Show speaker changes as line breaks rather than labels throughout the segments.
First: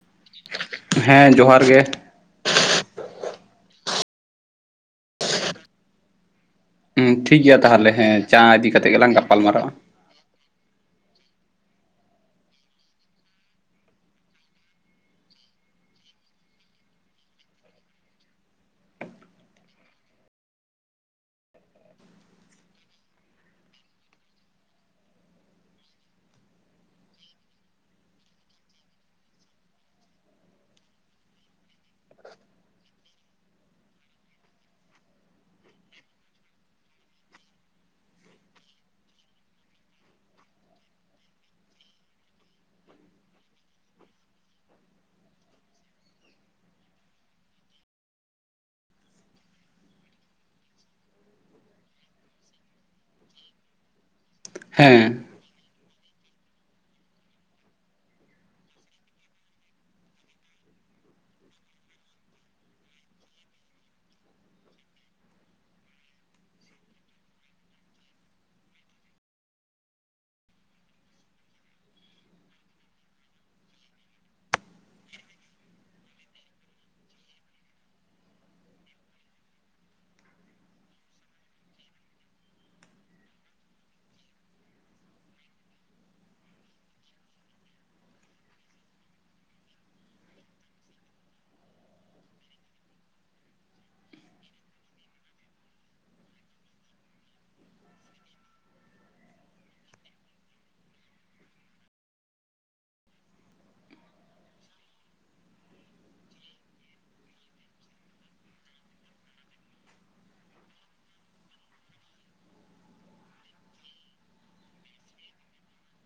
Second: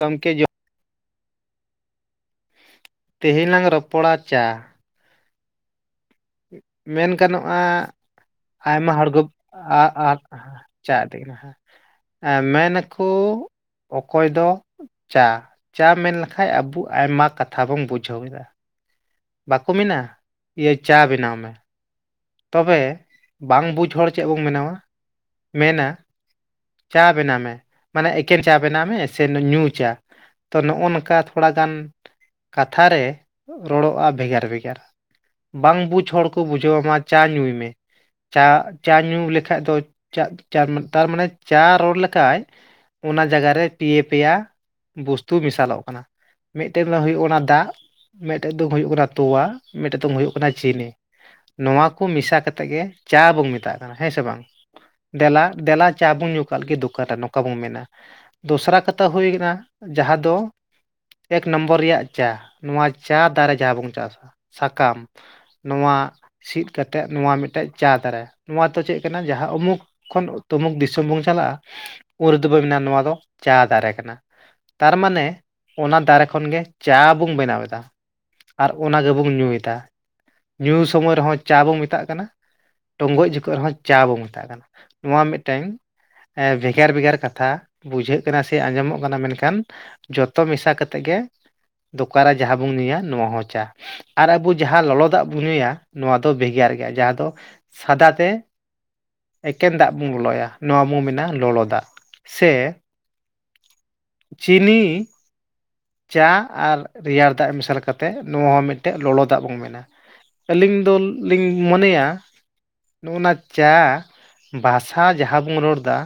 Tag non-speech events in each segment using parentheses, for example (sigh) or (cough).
ᱜᱚᱢᱠᱮ ᱡᱚ
ᱦᱮᱸ, ᱡᱚᱦᱟᱨ ᱜᱮ ᱾
ᱛᱮᱦᱮᱧ ᱞᱟᱝ ᱨᱚᱯᱚᱲᱟ ᱪᱟ ᱾ ᱢᱮᱱ
ᱴᱷᱤᱠ
ᱜᱟᱱᱚᱜᱼᱟ
ᱜᱮᱭᱟ ᱛᱟᱦᱚᱞᱮ ᱦᱮᱸ ᱪᱟ ᱤᱫᱤ
ᱟᱭᱢᱟ
ᱠᱟᱛᱮᱜ
ᱦᱚᱲ
ᱜᱮᱞᱟᱝ
ᱜᱚᱵ
ᱜᱟᱯᱟᱞ ᱢᱟᱨᱟᱜᱼᱟ
ᱟᱼᱟᱨ ᱦᱟᱸ ᱾ ᱪᱟ ᱟᱛᱮᱜ ᱜᱮᱞᱟᱝ ᱦᱮᱸ, ᱮᱸ ᱢᱮᱱᱟᱠᱚ ᱚᱠᱚᱭ ᱫᱚ ᱪᱟ ᱪᱟ ᱢᱮᱱ ᱞᱮᱠᱟᱡ ᱟᱵᱩ ᱟᱭᱢᱟ ᱠᱟᱛᱷᱟ ᱵᱚᱱ ᱵᱩᱡᱷᱟᱹᱣ ᱮᱫᱟ ᱾ ᱵᱟᱠᱚ ᱢᱮᱱᱟ ᱤᱭᱟᱹ ᱪᱟ ᱵᱮᱱᱟᱣ ᱢᱮ ᱾ ᱛᱚᱵᱮ ᱵᱟᱝ ᱵᱩᱡᱽ ᱦᱚᱲ ᱪᱮᱫ ᱵᱚᱱ ᱢᱮᱱᱟᱣᱟ ᱢᱮᱱᱟ ᱪᱟ ᱵᱮᱱᱟᱣ ᱢᱮ, ᱢᱟᱱᱮ ᱮᱠᱮᱱ ᱪᱟ ᱵᱮᱱᱟᱣ ᱢᱮ ᱥᱮ ᱱᱩ ᱧᱩ ᱪᱟ! ᱛᱚ ᱱᱚᱜᱼᱚ ᱱᱚᱝᱠᱟ ᱛᱷᱚᱲᱟᱜᱟᱱ ᱠᱟᱛᱷᱟ ᱨᱮ ᱨᱚᱲᱚᱜᱼᱟ ᱵᱷᱮᱜᱟᱨ ᱵᱷᱮᱜᱟᱨ ᱾ ᱵᱟᱝ ᱵᱩᱡᱽ ᱦᱚᱲ ᱠᱚ ᱵᱩᱡᱷᱟᱹᱣᱟᱢᱟ ᱪᱟ ᱧᱩᱭ ᱢᱮ ᱾ ᱪᱟ ᱪᱟ ᱧᱩ ᱞᱮᱠᱷᱟᱡ ᱫᱚ ᱪᱟ ᱪᱟ ᱛᱟᱨᱢᱟᱱᱮ ᱪᱟ ᱨᱚᱲ ᱞᱮᱠᱷᱟᱡ ᱚᱱᱟ ᱡᱟᱜᱟ ᱨᱮ ᱯᱮ ᱯᱮᱭᱟ ᱵᱚᱥᱛᱩ ᱢᱮᱥᱟᱞᱚᱜ ᱠᱟᱱᱟ ᱾ ᱢᱤᱫᱴᱮᱱ ᱫᱚ ᱦᱩᱭᱩᱜ ᱠᱟᱱᱟ ᱫᱟᱜ, ᱢᱮᱴᱮᱱ ᱫᱚ ᱦᱩᱭᱩᱜ ᱠᱟᱱᱟ ᱛᱚᱣᱟ, ᱢᱤᱫᱴᱮᱱ ᱫᱚᱝ ᱦᱩᱭᱩᱜ ᱠᱟᱱᱟ ᱪᱤᱱᱤ ᱾ ᱱᱚᱣᱟ ᱠᱚ ᱢᱮᱥᱟ ᱠᱟᱛᱮ ᱜᱮ ᱪᱟ ᱵᱚᱝ ᱢᱮᱛᱟᱜ ᱠᱟᱱᱟ ᱦᱮᱸ ᱥᱮ ᱵᱟᱝ!
ᱦᱮᱸ
ᱫᱮᱞᱟ ᱫᱮᱞᱟ ᱪᱟ ᱵᱚᱱ ᱧᱩ ᱠᱟᱞ ᱜᱮ ᱫᱚᱠᱟᱨᱮ ᱱᱚᱠᱟ ᱵᱚᱱ ᱢᱮᱱᱟ, ᱫᱚᱥᱨᱟ ᱠᱟᱛᱷᱟ ᱦᱳᱭ ᱠᱟᱱᱟ ᱡᱟᱦᱟᱸ ᱫᱚ ᱮᱠ ᱱᱚᱢᱵᱚᱨ ᱨᱮᱭᱟᱜ ᱪᱟ, ᱱᱚᱣᱟ ᱪᱟ ᱫᱟᱨᱮ ᱡᱟᱦᱟᱸ ᱵᱚᱝ ᱪᱟᱥᱟ, ᱥᱟᱠᱟᱢ ᱱᱚᱣᱟ ᱥᱤᱫ ᱠᱟᱛᱮᱫ ᱱᱚᱣᱟ ᱢᱤᱫᱴᱮᱡ ᱪᱟ ᱫᱟᱨᱮ ᱱᱚᱣᱟ ᱫᱚ ᱪᱮᱫ ᱠᱟᱱᱟ ᱡᱟᱦᱟᱸ ᱩᱢᱩᱠ ᱠᱷᱚᱱ ᱛᱢᱩᱠ ᱫᱤᱥᱚᱢ ᱵᱚᱝ ᱪᱟᱞᱟᱜᱼᱟ, ᱩᱱ ᱨᱮᱫᱚ ᱵᱚᱱ ᱢᱮᱱᱟ ᱱᱚᱣᱟ ᱫᱚ ᱪᱟ ᱫᱟᱨᱮ ᱠᱟᱱᱟ ᱾ ᱛᱟᱨᱢᱟᱱᱮ ᱚᱱᱟ ᱫᱟᱨᱮ ᱠᱷᱚᱱ ᱜᱮ ᱪᱟ ᱵᱚᱝ ᱵᱮᱱᱟᱣ ᱮᱫᱟ ᱾ ᱟᱨ ᱚᱱᱟ ᱜᱮᱵᱚᱝ ᱧᱩᱭᱮᱫᱟ, ᱧᱩ ᱥᱚᱢᱚᱭ ᱨᱮᱦᱚᱸ ᱪᱟ ᱵᱚᱝ ᱢᱮᱛᱟᱜ ᱠᱟᱱᱟ ᱾ ᱴᱚᱝᱜᱚᱡ ᱡᱚᱠᱷᱚᱡ ᱨᱮᱦᱚᱸ ᱪᱟ ᱵᱚᱝ ᱢᱮᱛᱟᱜ ᱠᱟᱱᱟ, ᱱᱚᱣᱟ ᱢᱤᱫᱴᱮᱝ ᱮᱸ ᱵᱷᱮᱜᱟᱨ ᱵᱷᱮᱜᱟᱨ ᱠᱟᱛᱷᱟ ᱵᱩᱡᱷᱟᱹᱜ ᱠᱟᱱᱟ ᱥᱮ ᱟᱸᱡᱚᱢᱚᱜ ᱠᱟᱱᱟ, ᱢᱮᱱᱠᱷᱟᱱ ᱡᱚᱛᱚ ᱢᱮᱥᱟ ᱠᱟᱛᱮᱜ ᱜᱮ ᱫᱚᱠᱟᱨᱮ ᱡᱟᱦᱟᱸ ᱵᱩᱝ ᱧᱩᱭᱟ ᱱᱚᱣᱟ ᱦᱚᱸ ᱪᱟ ᱟᱨ ᱟᱵᱩ ᱡᱟᱦᱟᱸ ᱞᱚᱞᱚ ᱫᱟᱜ ᱵᱩᱝ ᱧᱩᱭᱟ ᱱᱚᱣᱟ ᱫᱚ ᱵᱷᱮᱜᱟᱨ ᱜᱮᱭᱟ, ᱡᱟᱦᱟᱸ ᱫᱚ ᱥᱟᱫᱟ ᱛᱮ ᱮᱠᱮᱱ ᱫᱟᱜ ᱵᱚᱱ ᱞᱚᱞᱚᱭᱟ ᱱᱚᱣᱟ ᱵᱚᱝ ᱢᱮᱱᱟ ᱞᱚᱞᱚ ᱫᱟᱜ, ᱥᱮ ᱪᱤᱱᱤ, ᱪᱟ ᱟᱨ ᱨᱮᱭᱟᱨ ᱫᱟᱜ ᱢᱮᱥᱟᱞ ᱠᱟᱛᱮᱫ ᱱᱚᱣᱟ ᱦᱚᱸ ᱢᱤᱫᱴᱮᱜ ᱞᱚᱞᱚ ᱫᱟᱜ ᱵᱚᱝ ᱢᱮᱱᱟ ᱾ ᱟᱹᱞᱤᱝ ᱫᱚ ᱞᱤᱝ ᱢᱚᱱᱮᱭᱟ ᱱᱚᱜᱼᱚᱱᱟ ᱪᱟ ᱵᱷᱟᱥᱟ ᱡᱟᱦᱟᱸ ᱵᱚᱝ ᱨᱚᱲᱫᱟ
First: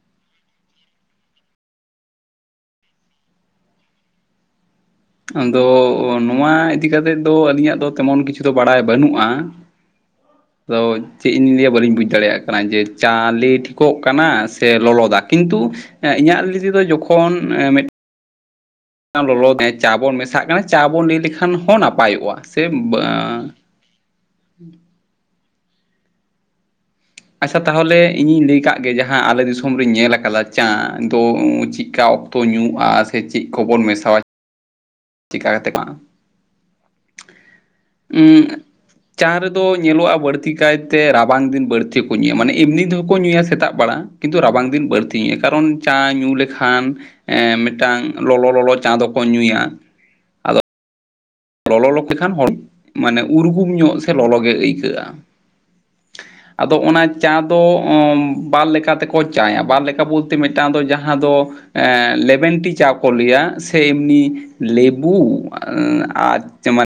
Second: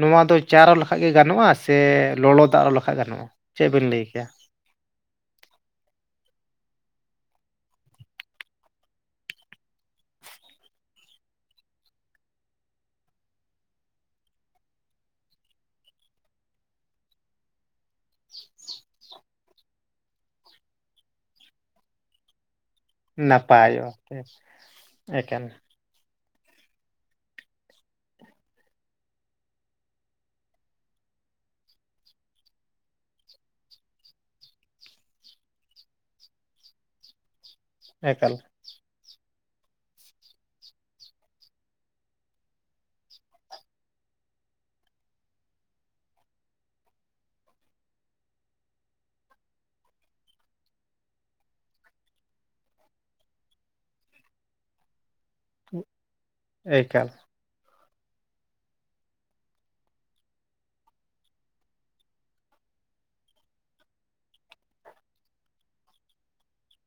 ᱱᱚᱣᱟ ᱫᱚ ᱪᱟ ᱨᱚᱲ ᱞᱮᱠᱷᱟᱡ ᱜᱮ ᱜᱟᱱᱚᱜᱼᱟ ᱥᱮ ᱞᱚᱞᱚ ᱫᱟᱜ ᱨᱚᱲ ᱞᱮᱠᱷᱟᱡ ᱜᱟᱱᱚᱜᱼᱟ, ᱪᱮᱫ ᱵᱮᱱ ᱞᱟᱹᱭ ᱠᱮᱭᱟ?
ᱟᱫᱚ ᱱᱚᱣᱟ ᱤᱫᱤ ᱠᱟᱛᱮᱫ ᱫᱚ ᱟᱹᱞᱤᱧᱟᱜ ᱫᱚ ᱛᱮᱢᱚᱱ ᱠᱤᱪᱷᱩ ᱫᱚ ᱵᱟᱲᱟᱭ ᱵᱟᱹᱱᱩᱜᱼᱟ ᱾
(inaudible)
ᱟᱫᱚ ᱪᱮᱫ ᱤᱧ ᱞᱟᱹᱭᱟ ᱵᱟᱹᱞᱤᱧ ᱵᱩᱡᱽ ᱫᱚ ᱪᱮᱫ ᱤᱧ ᱞᱟᱹᱭᱟ ᱵᱟᱞᱤᱧ ᱵᱩᱡ ᱟᱲᱮᱭᱟᱜ ᱠᱟᱱᱟ ᱡᱮ ᱪᱟ ᱞᱮ ᱴᱷᱤᱠᱚᱜ ᱠᱟᱱᱟ ᱥᱮ ᱞᱚᱞᱚ ᱫᱟᱜ? ᱠᱤᱱᱛᱩ ᱮᱸ ᱤᱧᱟᱹᱜ ᱞᱮᱭ ᱛᱮᱫᱚ ᱡᱚᱠᱷᱚᱱ ᱢᱮᱫ (unintelligible) ᱪᱟ ᱵᱚᱱ ᱢᱮᱥᱟᱜ ᱠᱟᱱᱟ ᱪᱟ ᱵᱚᱱ ᱞᱟᱹᱭ ᱞᱮᱠᱷᱟᱱ ᱦᱚᱸ ᱱᱟᱯᱟᱭᱚᱜᱼᱟ ᱾ ᱥᱮᱢ ᱩᱵᱟᱜᱼᱟ ᱾
ᱱᱟᱯᱟᱭ ᱚ (inaudible) ᱮᱠᱮᱱ
ᱟᱪᱪᱷᱟ ᱛᱟᱦᱚᱞᱮ ᱤᱧᱤᱧ ᱞᱟᱹᱭ ᱟᱠᱟᱫ ᱜᱮ ᱡᱟᱦᱟᱸ ᱟᱞᱮ ᱫᱤᱥᱚᱢ ᱨᱤᱧ ᱧᱮᱞ ᱟᱠᱟᱫᱟ ᱪᱟ ᱫᱚ ᱪᱤᱠᱟ ᱚᱠ ᱛᱚ ᱧᱩᱼᱟ ᱥᱮ ᱪᱮᱫ ᱠᱚᱵᱚᱱ ᱢᱮᱥᱟᱣᱟ (unintelligible) ᱛᱮ ᱵᱟᱝ (inaudible)
ᱮᱠᱟᱞ
ᱩᱸᱜ ᱪᱟ ᱨᱮᱫᱚ ᱧᱮᱞᱚᱜᱼᱟ ᱵᱟᱹᱲᱛᱤ ᱠᱟᱭᱛᱮ ᱨᱟᱵᱟᱝ ᱫᱤᱱ ᱵᱟᱹᱲᱛᱤ ᱠᱚ ᱧᱩᱭᱟ, ᱢᱟᱱᱮ ᱮᱢᱱᱤ ᱛᱮᱦᱚᱸ ᱠᱚ ᱧᱩᱭᱟ ᱥᱮᱛᱟᱜ ᱵᱮᱲᱟ ᱾ ᱠᱤᱱᱛᱩ ᱨᱟᱵᱟᱝ ᱫᱤᱱ ᱵᱟᱹᱲᱛᱤ, ᱠᱟᱨᱚᱱ ᱪᱟ ᱧᱩ ᱞᱮᱠᱷᱟᱱ ᱮᱸ ᱢᱤᱫᱴᱟᱝ ᱞᱚᱞᱚ ᱞᱚᱞᱚ ᱪᱟᱸ ᱫᱚᱠᱚ ᱧᱩᱭᱟ ᱾ (inaudible) ᱟᱫᱚ ᱞᱚᱞᱚ ᱛᱮ ᱠᱷᱟᱱ ᱦᱚᱲ ᱢᱟᱱᱮ ᱩᱨᱜᱩᱢ ᱧᱚᱜ ᱥᱮ ᱞᱚᱞᱚ ᱜᱮ ᱟᱹᱭᱠᱟᱹᱜᱼᱟ ᱾ (inaudible) ᱟᱫᱚ ᱚᱱᱟ
ᱮᱠᱟᱞ
ᱪᱟ ᱛᱚ ᱚ ᱵᱟᱨ ᱞᱮᱠᱟ ᱛᱮᱠᱚ ᱪᱟᱭᱟ ᱵᱟᱨ ᱞᱮᱠᱟ ᱵᱚᱞᱛᱮ ᱢᱤᱫᱴᱟᱝ ᱫᱚ ᱡᱟᱦᱟᱸ ᱫᱚ ᱮᱸᱻ ᱞᱮᱵᱮᱱ ᱴᱤ ᱪᱟ ᱠᱚ ᱞᱟᱹᱭᱟ ᱥᱮ ᱮᱢᱱᱤ ᱞᱮᱵᱩ ᱟᱨ (unintelligible)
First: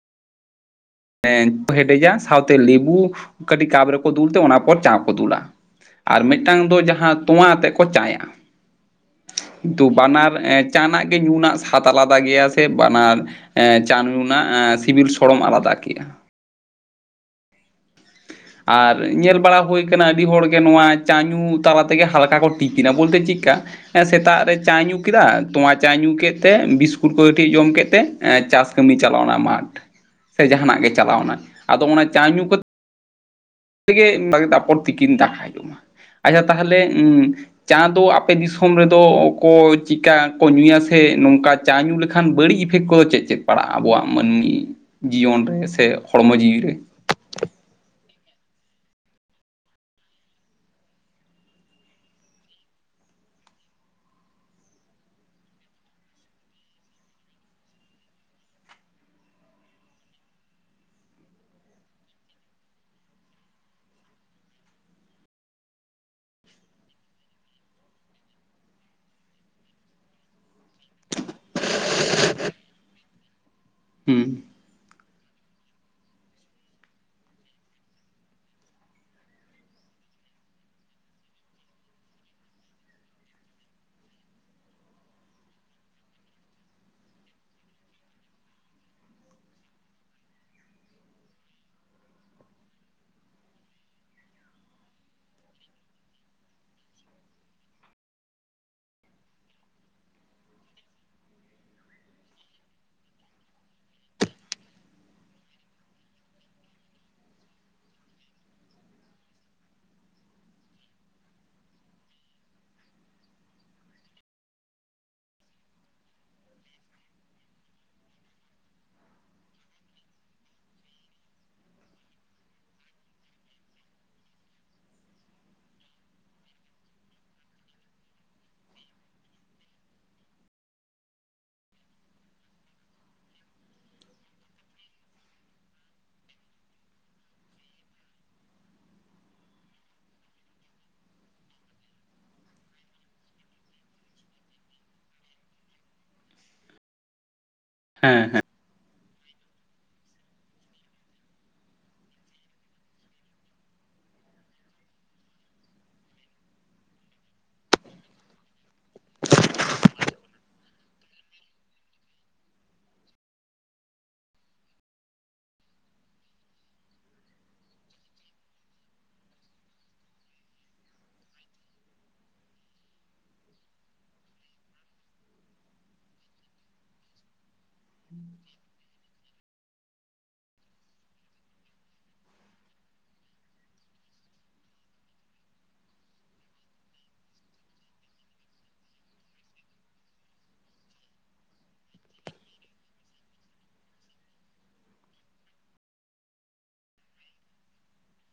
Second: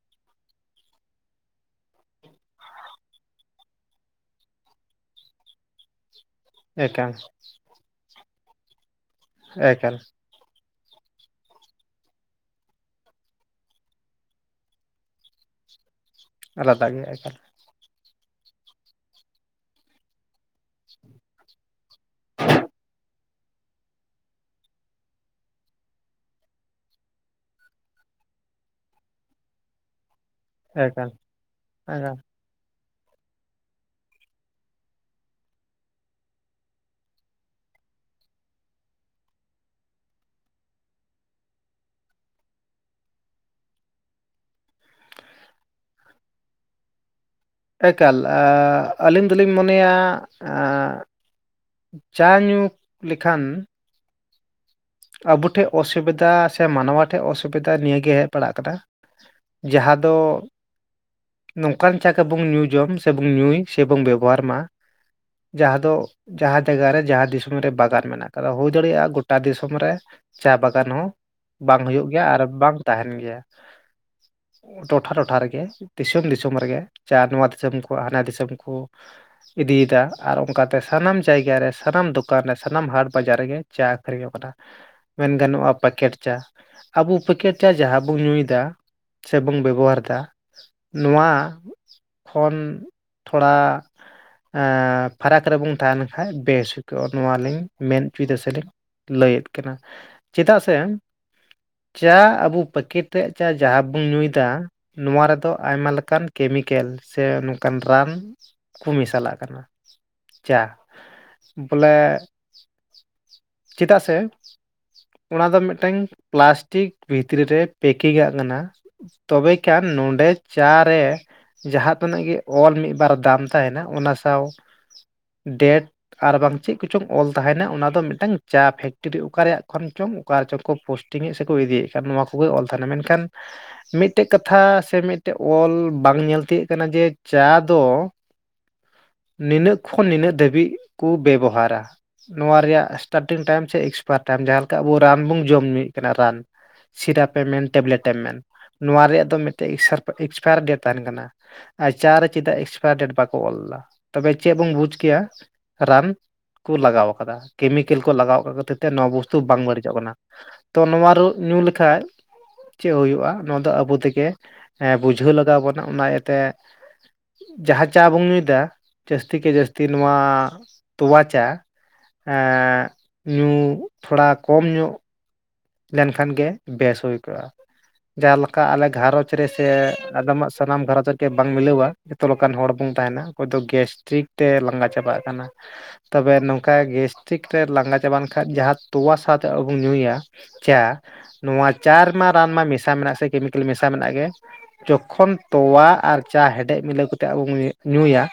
(unintelligible) ᱦᱮᱰᱮᱡᱟ ᱥᱟᱶᱛᱮ ᱞᱮᱵᱩ ᱠᱟᱹᱴᱤᱡ ᱠᱟᱯ ᱨᱮᱠᱚ ᱫᱩᱞ ᱛᱮ ᱚᱱᱟ ᱯᱚᱨ ᱪᱟ ᱠᱚ ᱫᱩᱞᱟ ᱾ ᱟᱨ ᱢᱤᱫᱴᱟᱝ ᱫᱚ
ᱮᱠᱟᱞ
ᱡᱟᱦᱟᱸ ᱛᱚᱸᱶᱟ ᱟᱛᱮᱜ ᱠᱚᱸ ᱪᱟᱭᱟ ᱾ (inaudible) ᱛᱩ
ᱮᱠᱟᱞ
ᱵᱟᱱᱟᱨ ᱮ ᱪᱟᱸ ᱱᱟᱜ ᱜᱮ ᱧᱩᱱᱟᱜ ᱥᱟᱫ ᱟᱞᱟᱫᱟ ᱜᱮᱭᱟ ᱥᱮ ᱵᱟᱱᱟᱨ ᱮ ᱪᱟ (unintelligible) ᱥᱤᱵᱤᱞ ᱥᱚᱲᱚᱢ ᱟᱞᱟᱫᱟ ᱠᱮᱫᱼᱟ ᱾
ᱟᱞᱟᱫᱟ ᱜᱮ ᱮᱠᱟᱞ ᱾
ᱟᱨ ᱧᱮᱞ ᱵᱟᱲᱟ ᱦᱩᱭ ᱟᱠᱟᱱᱟ ᱟᱹᱰᱤ ᱦᱚᱲᱜᱮ ᱱᱚᱣᱟ ᱪᱟ ᱧᱩ ᱛᱟᱞᱟ ᱛᱮᱜᱮ ᱦᱟᱞᱠᱟ ᱠᱚ ᱴᱤᱯᱤᱱᱟ, ᱵᱚᱞᱛᱮ ᱪᱤᱜᱠᱟ ᱦᱮᱸ ᱥᱮᱛᱟᱜ ᱨᱮ ᱪᱟᱭ ᱧᱩ ᱠᱮᱫᱟ ᱾ ᱛᱚᱣᱟ ᱪᱟᱭ ᱧᱩ ᱠᱮᱫ ᱛᱮ ᱵᱤᱥᱠᱩᱴ ᱠᱚᱸ ᱠᱟᱹᱴᱷᱤᱡ ᱮ ᱡᱚᱢ ᱠᱮᱫ ᱛᱮ ᱮ ᱪᱟᱥ ᱠᱟᱹᱢᱤᱭ ᱪᱟᱞᱟᱣ ᱮᱱᱟ ᱢᱟᱴᱷ ᱾
(inaudible)
ᱥᱮ ᱡᱟᱦᱟᱱᱟᱜ ᱜᱮ
ᱮᱠᱟᱞ
ᱪᱟᱞᱟᱣ ᱮᱱᱟ, ᱟᱫᱚ ᱚᱱᱟ
ᱮᱠᱟᱞ
ᱪᱟ ᱧᱩ ᱠᱟ ᱛᱮ ᱜᱮ ᱛᱟᱯᱚᱨ ᱛᱤᱠᱤᱱ ᱫᱟᱠᱟᱭ ᱡᱚᱢᱟ ᱾ (inaudible) ᱟᱪᱪᱷᱟ ᱛᱟᱦᱚᱞᱮ ᱩᱸ ᱪᱟᱸ ᱫᱚ ᱟᱯᱮ ᱫᱤᱥᱚᱢ ᱨᱮᱫᱚ ᱚᱠᱚᱭ ᱪᱤᱫ ᱠᱟ ᱠᱚ ᱧᱩᱭᱟ ᱥᱮ ᱱᱚᱝᱠᱟ ᱪᱟ ᱧᱩ ᱞᱮᱠᱷᱟᱱ ᱵᱟᱹᱲᱤᱡ ᱤᱯᱷᱮᱠᱴ ᱠᱚᱫᱚ ᱪᱮᱫ ᱪᱮᱫ ᱯᱟᱲᱟᱜᱼᱟ? ᱟᱵᱚᱣᱟᱜ ᱢᱟᱹᱱᱢᱤ ᱡᱤᱭᱚᱱ ᱨᱮ ᱥᱮ ᱦᱚᱲᱢᱚ ᱡᱤᱣᱤ ᱨᱮ ᱾
ᱮᱠᱟᱞ ᱮ ᱟᱹᱞᱤᱧ ᱫᱚᱞᱤᱧ ᱢᱚᱱᱮᱭᱟ ᱟᱸᱻ ᱪᱟ ᱧᱩ ᱞᱮᱠᱷᱟᱱ ᱟᱵᱚ ᱴᱷᱮᱡ ᱚᱥᱩᱵᱤᱫᱟ ᱥᱮ ᱢᱟᱱᱣᱟ ᱴᱷᱮᱡ ᱚᱥᱩᱵᱤᱫᱟ ᱱᱤᱭᱟᱹ ᱜᱮ ᱯᱟᱲᱟᱜ ᱠᱟᱱᱟ ᱡᱟᱦᱟ ᱫᱚ ᱱᱚᱝᱠᱟᱱ ᱪᱟ ᱠᱚᱵᱚᱱ ᱧᱩ ᱡᱚᱢ ᱥᱮᱵᱚᱱ ᱧᱩᱭ ᱥᱮᱵᱚᱱ ᱵᱮᱵᱷᱟᱨ ᱢᱟ ᱡᱟᱦᱟᱸ ᱫᱚ ᱡᱟᱦᱟᱸ ᱡᱟᱭᱜᱟ ᱨᱮ ᱡᱟᱦᱟᱸ ᱫᱤᱥᱚᱢ ᱨᱮ ᱵᱟᱜᱟᱱ ᱢᱮᱱᱟᱜ ᱟᱠᱟᱫᱟ, ᱦᱚᱭ ᱫᱟᱲᱮᱭᱟᱜᱼᱟ ᱜᱚᱴᱟ ᱫᱤ ᱥᱚᱢ ᱨᱮ ᱪᱟ ᱵᱟᱜᱟᱱ ᱦᱚᱸ ᱵᱟᱝ ᱦᱩᱭᱩᱜ ᱜᱮᱭᱟ ᱟᱨ ᱵᱟᱝ ᱛᱟᱦᱮᱱ ᱜᱮᱭᱟ ᱾
ᱦᱩᱸ ᱾
ᱴᱚᱴᱷᱟ ᱴᱚᱴᱷᱟ ᱨᱮᱜᱮ ᱫᱤᱥᱚᱢ ᱫᱤᱥᱚᱢ ᱨᱮᱜᱮ ᱡᱟᱦᱟᱸ ᱱᱚᱣᱟ ᱫᱤᱥᱚᱢ ᱠᱷᱚᱡ ᱦᱟᱱᱟ ᱫᱤᱥᱚᱢ ᱠᱩ ᱤᱫᱤᱭᱮᱫᱟ ᱟᱨ ᱚᱱᱠᱟ ᱛᱮ ᱥᱟᱱᱟᱢ ᱡᱟᱭᱜᱟ ᱨᱮ ᱥᱟᱱᱟᱢ ᱫᱚᱠᱟᱱ ᱨᱮ ᱥᱟᱱᱟᱢ ᱦᱟᱴ ᱵᱟᱡᱟᱨ ᱨᱮᱜᱮ ᱪᱟ ᱟᱠᱷᱨᱤᱧᱚᱜ ᱠᱟᱱᱟ. ᱢᱮᱱ ᱜᱟᱱᱚᱜᱼᱟ ᱯᱟᱠᱮᱴ ᱪᱟ, ᱟᱵᱚ ᱯᱮᱠᱮᱴ ᱪᱟ ᱡᱟᱦᱟᱸ ᱵᱚᱱ ᱧᱩᱭ ᱮᱫᱟ ᱥᱮ ᱵᱚᱱ ᱵᱮᱵᱚᱦᱟᱨ ᱮᱫᱟ ᱱᱚᱣᱟ ᱠᱷᱚᱱ ᱛᱷᱚᱲᱟ ᱮᱸ ᱯᱷᱟᱨᱟᱠ ᱨᱮᱵᱚᱱ ᱛᱟᱦᱮᱱ ᱠᱷᱟᱡ ᱵᱮᱥ ᱦᱩᱭ ᱠᱚᱜᱼᱟ ᱱᱚᱣᱟ ᱞᱤᱧ ᱢᱮᱱ ᱩᱪᱩᱭ ᱮᱫᱟ ᱥᱮ ᱞᱤᱧ ᱞᱟᱹᱭᱮᱫ ᱠᱟᱱᱟ ᱾ (inaudible) ᱪᱮᱫᱟᱜ ᱥᱮ ᱪᱟ ᱟᱵᱚ ᱯᱮᱠᱮᱴ ᱨᱮᱭᱟᱜ ᱪᱟ ᱡᱟᱦᱟ ᱵᱩᱱ ᱧᱩᱭᱮᱫᱟ ᱱᱚᱣᱟ ᱨᱮᱫᱚ ᱟᱭᱢᱟ ᱞᱮᱠᱟᱱ ᱠᱮᱢᱤᱠᱮᱞ ᱥᱮ ᱱᱚᱝᱠᱟᱱ ᱨᱟᱱ ᱠᱩ ᱢᱮᱥᱟᱞᱟᱜ ᱠᱟᱱᱟ ᱪᱟ ᱵᱚᱞᱮ ᱪᱮᱫᱟᱜ ᱥᱮ ᱚᱱᱟ ᱫᱚ ᱢᱤᱫᱴᱮᱱ ᱯᱞᱟᱥᱴᱤᱠ ᱵᱷᱤᱛᱨᱤ ᱨᱮ ᱯᱮᱠᱤᱝ ᱟᱜ ᱠᱟᱱᱟ᱾ ᱛᱚᱵᱮ ᱠᱷᱟᱱ ᱱᱚᱸᱰᱮ ᱪᱟᱨᱮ ᱡᱟᱦᱟᱸ ᱛᱤᱱᱟᱹᱜ ᱜᱮ ᱚᱞ ᱢᱤᱫ ᱵᱟᱨ ᱫᱟᱢ ᱛᱟᱦᱮᱱᱟ, ᱚᱱᱟ ᱥᱟᱶ ᱰᱮᱴ ᱟᱨ ᱵᱟᱝ ᱪᱮᱫ ᱠᱚᱪᱚᱝ, ᱚᱞ ᱛᱟᱦᱮᱱᱟ ᱚᱱᱟ ᱫᱚ ᱢᱤᱫᱴᱟᱝ ᱪᱟ ᱯᱷᱮᱠᱴᱨᱤ ᱚᱠᱟ ᱨᱮᱭᱟᱜ ᱠᱷᱚᱱ ᱪᱚᱝ, ᱚᱠᱟ ᱨᱮ ᱪᱚᱝ ᱠᱚ ᱯᱳᱥᱴᱤᱝ ᱮᱫ ᱥᱮᱠᱚ, ᱤᱫᱤᱭᱮᱫ ᱠᱟᱱ ᱱᱚᱣᱟ ᱠᱚᱜᱮ ᱚᱞ ᱛᱟᱦᱮᱱᱟ ᱢᱮᱱᱠᱷᱟᱱ ᱢᱤᱫᱴᱮᱜ ᱠᱟᱛᱷᱟ ᱥᱮ ᱢᱤᱫᱴᱮᱜ ᱚᱞ, ᱵᱟᱝ ᱧᱮᱞ ᱛᱤᱭᱳᱜ ᱠᱟᱱᱟ, ᱡᱮ ᱪᱟ ᱫᱚ ᱱᱤᱱᱟᱹᱜ ᱠᱷᱚᱱ ᱱᱤᱱᱟᱹᱜ ᱫᱷᱟᱹᱵᱤᱡ ᱠᱩ, ᱵᱮᱵᱚᱦᱟᱨᱟ ᱱᱚᱣᱟ ᱨᱮᱭᱟᱜ ᱤᱥᱴᱟᱴᱤᱝ ᱴᱟᱭᱤᱢ ᱥᱮ ᱮᱠᱥᱯᱟᱭᱟᱨ ᱴᱟᱭᱤᱢ, ᱡᱟᱦᱟᱸ ᱞᱮᱠᱟ ᱟᱵᱩ ᱨᱟᱱ ᱵᱩᱱ ᱡᱚᱢ ᱧᱩᱭᱮᱫ ᱠᱟᱱᱟ ᱨᱟᱱ ᱥᱤᱨᱟᱯᱮᱢ ᱢᱮᱱ ᱴᱮᱵᱞᱮᱴ ᱮᱢ
ᱦᱮᱸ
ᱢᱮᱱ
ᱦᱮᱸ
ᱱᱚᱣᱟ ᱨᱮᱭᱟᱜ ᱫᱚ, ᱢᱤᱫᱴᱮᱱ ᱮᱠᱥᱯᱟᱭᱟᱨ ᱰᱮᱴ ᱛᱟᱦᱮᱱ ᱠᱟᱱᱟ᱾ ᱟᱨ ᱪᱟ ᱨᱮ ᱪᱮᱫᱟᱜ ᱮᱠᱥᱯᱟᱭᱟᱨ ᱰᱮᱴ ᱵᱟᱠᱚ ᱚᱞ ᱫᱟ᱾ ᱛᱚᱵᱮ ᱪᱮ ᱵᱩᱱ ᱵᱩᱡ ᱠᱮᱭᱟ, ᱨᱟᱱ ᱠᱚ ᱞᱟᱜᱟᱣ ᱠᱟᱫᱟ ᱠᱮᱢᱤ ᱠᱮᱞ ᱠᱚ ᱞᱟᱜᱟᱣ ᱠᱷᱟᱹᱛᱤᱨ ᱛᱮ ᱱᱚᱣᱟ ᱵᱚᱥᱛᱩ ᱵᱟᱝ ᱵᱟᱹᱲᱤᱡᱚᱜ ᱠᱟᱱᱟ, ᱛᱚ ᱱᱚᱣᱟ ᱨᱮ ᱧᱩ ᱞᱮᱠᱷᱟᱡ ᱪᱮᱫ ᱦᱩᱭᱩᱜᱼᱟ ᱱᱚᱣᱟ ᱫᱚ ᱟᱵᱚ ᱛᱮᱜᱮ, ᱵᱩᱡᱷᱟᱹᱣ ᱞᱟᱜᱟᱣ ᱵᱚᱱᱟ, ᱚᱱᱟ ᱤᱭᱟᱹᱛᱮ ᱡᱟᱦᱟᱸ ᱪᱟ ᱵᱚᱱ ᱧᱩᱭᱫᱟ, ᱡᱟᱹᱥᱛᱤ ᱠᱮ ᱡᱟᱹᱥᱛᱤ ᱱᱚᱣᱟ, ᱛᱚᱣᱟ ᱪᱟ ᱮᱸ ᱧᱩ ᱛᱷᱚᱲᱟ ᱠᱚᱢ ᱧᱚᱜ ᱞᱮᱱᱠᱷᱟᱱ ᱜᱮ ᱵᱮᱥ ᱦᱳᱭ ᱠᱚᱜᱼᱟ, ᱡᱟᱦᱟᱸᱞᱮ ᱞᱮᱠᱟ ᱟᱞᱮ ᱜᱷᱟᱨᱚᱸᱡᱽ ᱜᱮ ᱨᱮ ᱥᱮ ᱟᱫᱚᱢᱟᱜ ᱥᱟᱱᱟᱢ ᱜᱷᱟᱨᱚᱸᱡᱽ ᱨᱮ ᱵᱟᱝ ᱢᱤᱞᱟᱹᱣᱟ, ᱡᱚᱛᱚ ᱞᱮᱠᱟᱱ ᱦᱚᱲ ᱵᱚᱱ ᱛᱟᱦᱮᱱᱟ, ᱚᱠᱚᱭ ᱫᱚ ᱜᱮᱥᱴᱨᱤᱠ ᱛᱮ ᱞᱟᱸᱜᱟ ᱪᱟᱵᱟᱜ ᱠᱟᱱᱟ᱾ ᱛᱚᱵᱮ ᱱᱚᱝᱠᱟ ᱜᱮᱥᱴᱤᱠ ᱨᱮ ᱞᱟᱸᱜᱟ ᱪᱟᱵ ᱞᱮᱱ ᱠᱷᱟᱱᱡ ᱡᱟᱦᱟᱸ ᱛᱚᱣᱟ ᱥᱟᱶᱛᱮ ᱟᱹᱜᱩ ᱧᱩᱭᱟ ᱪᱟ ᱱᱚᱣᱟ ᱪᱟ ᱨᱮᱢᱟ ᱨᱟᱱ ᱢᱟ ᱢᱮᱥᱟ, ᱢᱮᱱᱟᱜ ᱥᱮ ᱠᱮᱢᱤᱠᱮᱞ ᱢᱮᱥᱟ ᱢᱮᱱᱟᱜ ᱜᱮ᱾ ᱡᱚᱠᱷᱚᱱ ᱛᱚᱣᱟ ᱟᱨ ᱪᱟ ᱦᱮᱰᱮᱡ ᱢᱤᱞᱟᱹᱣ ᱠᱟᱛᱮᱫ ᱟᱵᱚ ᱵᱚᱱ ᱧᱩ ᱧᱩᱭᱟ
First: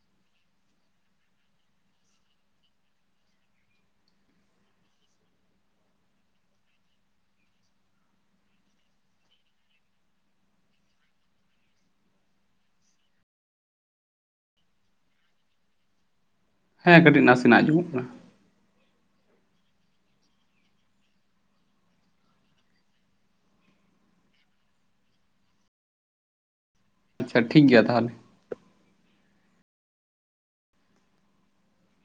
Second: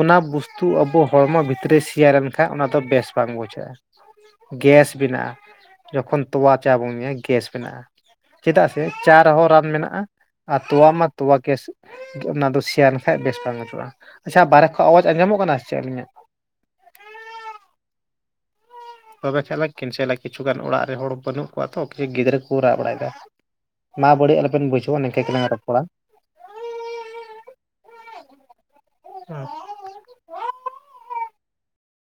ᱚᱱᱟ ᱵᱚᱥᱛᱩ ᱟᱵᱚ ᱦᱚᱲᱢᱚ ᱵᱷᱤᱛᱨᱤ ᱥᱮᱭᱟ ᱞᱮᱱ ᱠᱷᱟᱱ, ᱚᱱᱟᱫᱚ ᱵᱮᱥ ᱵᱟᱝ ᱵᱩᱡᱷᱟᱹᱜᱼᱟ᱾ ᱜᱮᱥ ᱵᱮᱱᱟᱜᱼᱟ, ᱡᱚᱠᱷᱚᱱ ᱛᱚᱣᱟ ᱪᱟ ᱵᱚᱱ ᱧᱩᱭᱟ, ᱜᱮᱥ ᱵᱮᱱᱟᱜᱼᱟ᱾ ᱪᱮᱫᱟᱜ ᱥᱮ ᱪᱟ ᱨᱮᱦᱚᱸ ᱨᱟᱱ ᱢᱮᱱᱟᱜᱼᱟ, ᱟᱨ ᱛᱚᱣᱟ ᱢᱟ ᱛᱚᱣᱟ ᱠᱮᱥ ᱚᱱᱟ ᱫᱚ ᱥᱮᱭᱱ ᱠᱷᱟᱱᱡ ᱵᱮᱥ ᱵᱟᱝ ᱵᱩᱪᱚᱜᱼᱟ, ᱟᱪᱪᱷᱟ ᱵᱟᱦᱨᱮ ᱠᱷᱚᱡ ᱟᱣᱟᱡᱽ ᱟᱸᱡᱚᱢᱚᱜ ᱠᱟᱱᱟ ᱪᱮᱫ ᱟᱹᱞᱤᱧᱟᱜ᱾
ᱦᱮᱸ ᱠᱟᱹᱴᱤᱡ ᱱᱟᱥᱮᱱᱟᱜ ᱟᱸᱡᱚᱢᱚᱜ ᱠᱟᱱᱟ᱾
ᱛᱚᱵᱮ ᱠᱷᱟᱡ ᱞᱟᱝ ᱠᱮᱱᱥᱮᱞᱟ, ᱠᱤᱪᱷᱩᱜᱟᱱ ᱚᱲᱟᱜ ᱨᱮ ᱦᱚᱲ ᱵᱟᱹᱱᱩᱜ ᱠᱚᱣᱟ ᱛᱚ ᱠᱤᱪᱷᱩ, ᱜᱤᱫᱽᱨᱟᱹ ᱠᱚ ᱨᱟᱜ ᱵᱟᱲᱟᱭᱮᱫᱟ᱾ ᱢᱟ ᱵᱟᱹᱲᱤᱡ ᱟᱞᱚᱵᱤᱱ ᱵᱩᱡᱷᱟᱹᱣᱟ ᱱᱤᱝᱠᱟᱹ ᱜᱮᱞᱟᱝ ᱨᱚᱯᱚᱲᱟ᱾
ᱟᱪᱪᱷᱟ ᱴᱷᱤᱠ ᱜᱮᱭᱟ ᱛᱟᱦᱚᱞᱮ᱾
ᱦᱩᱸ (inaudible)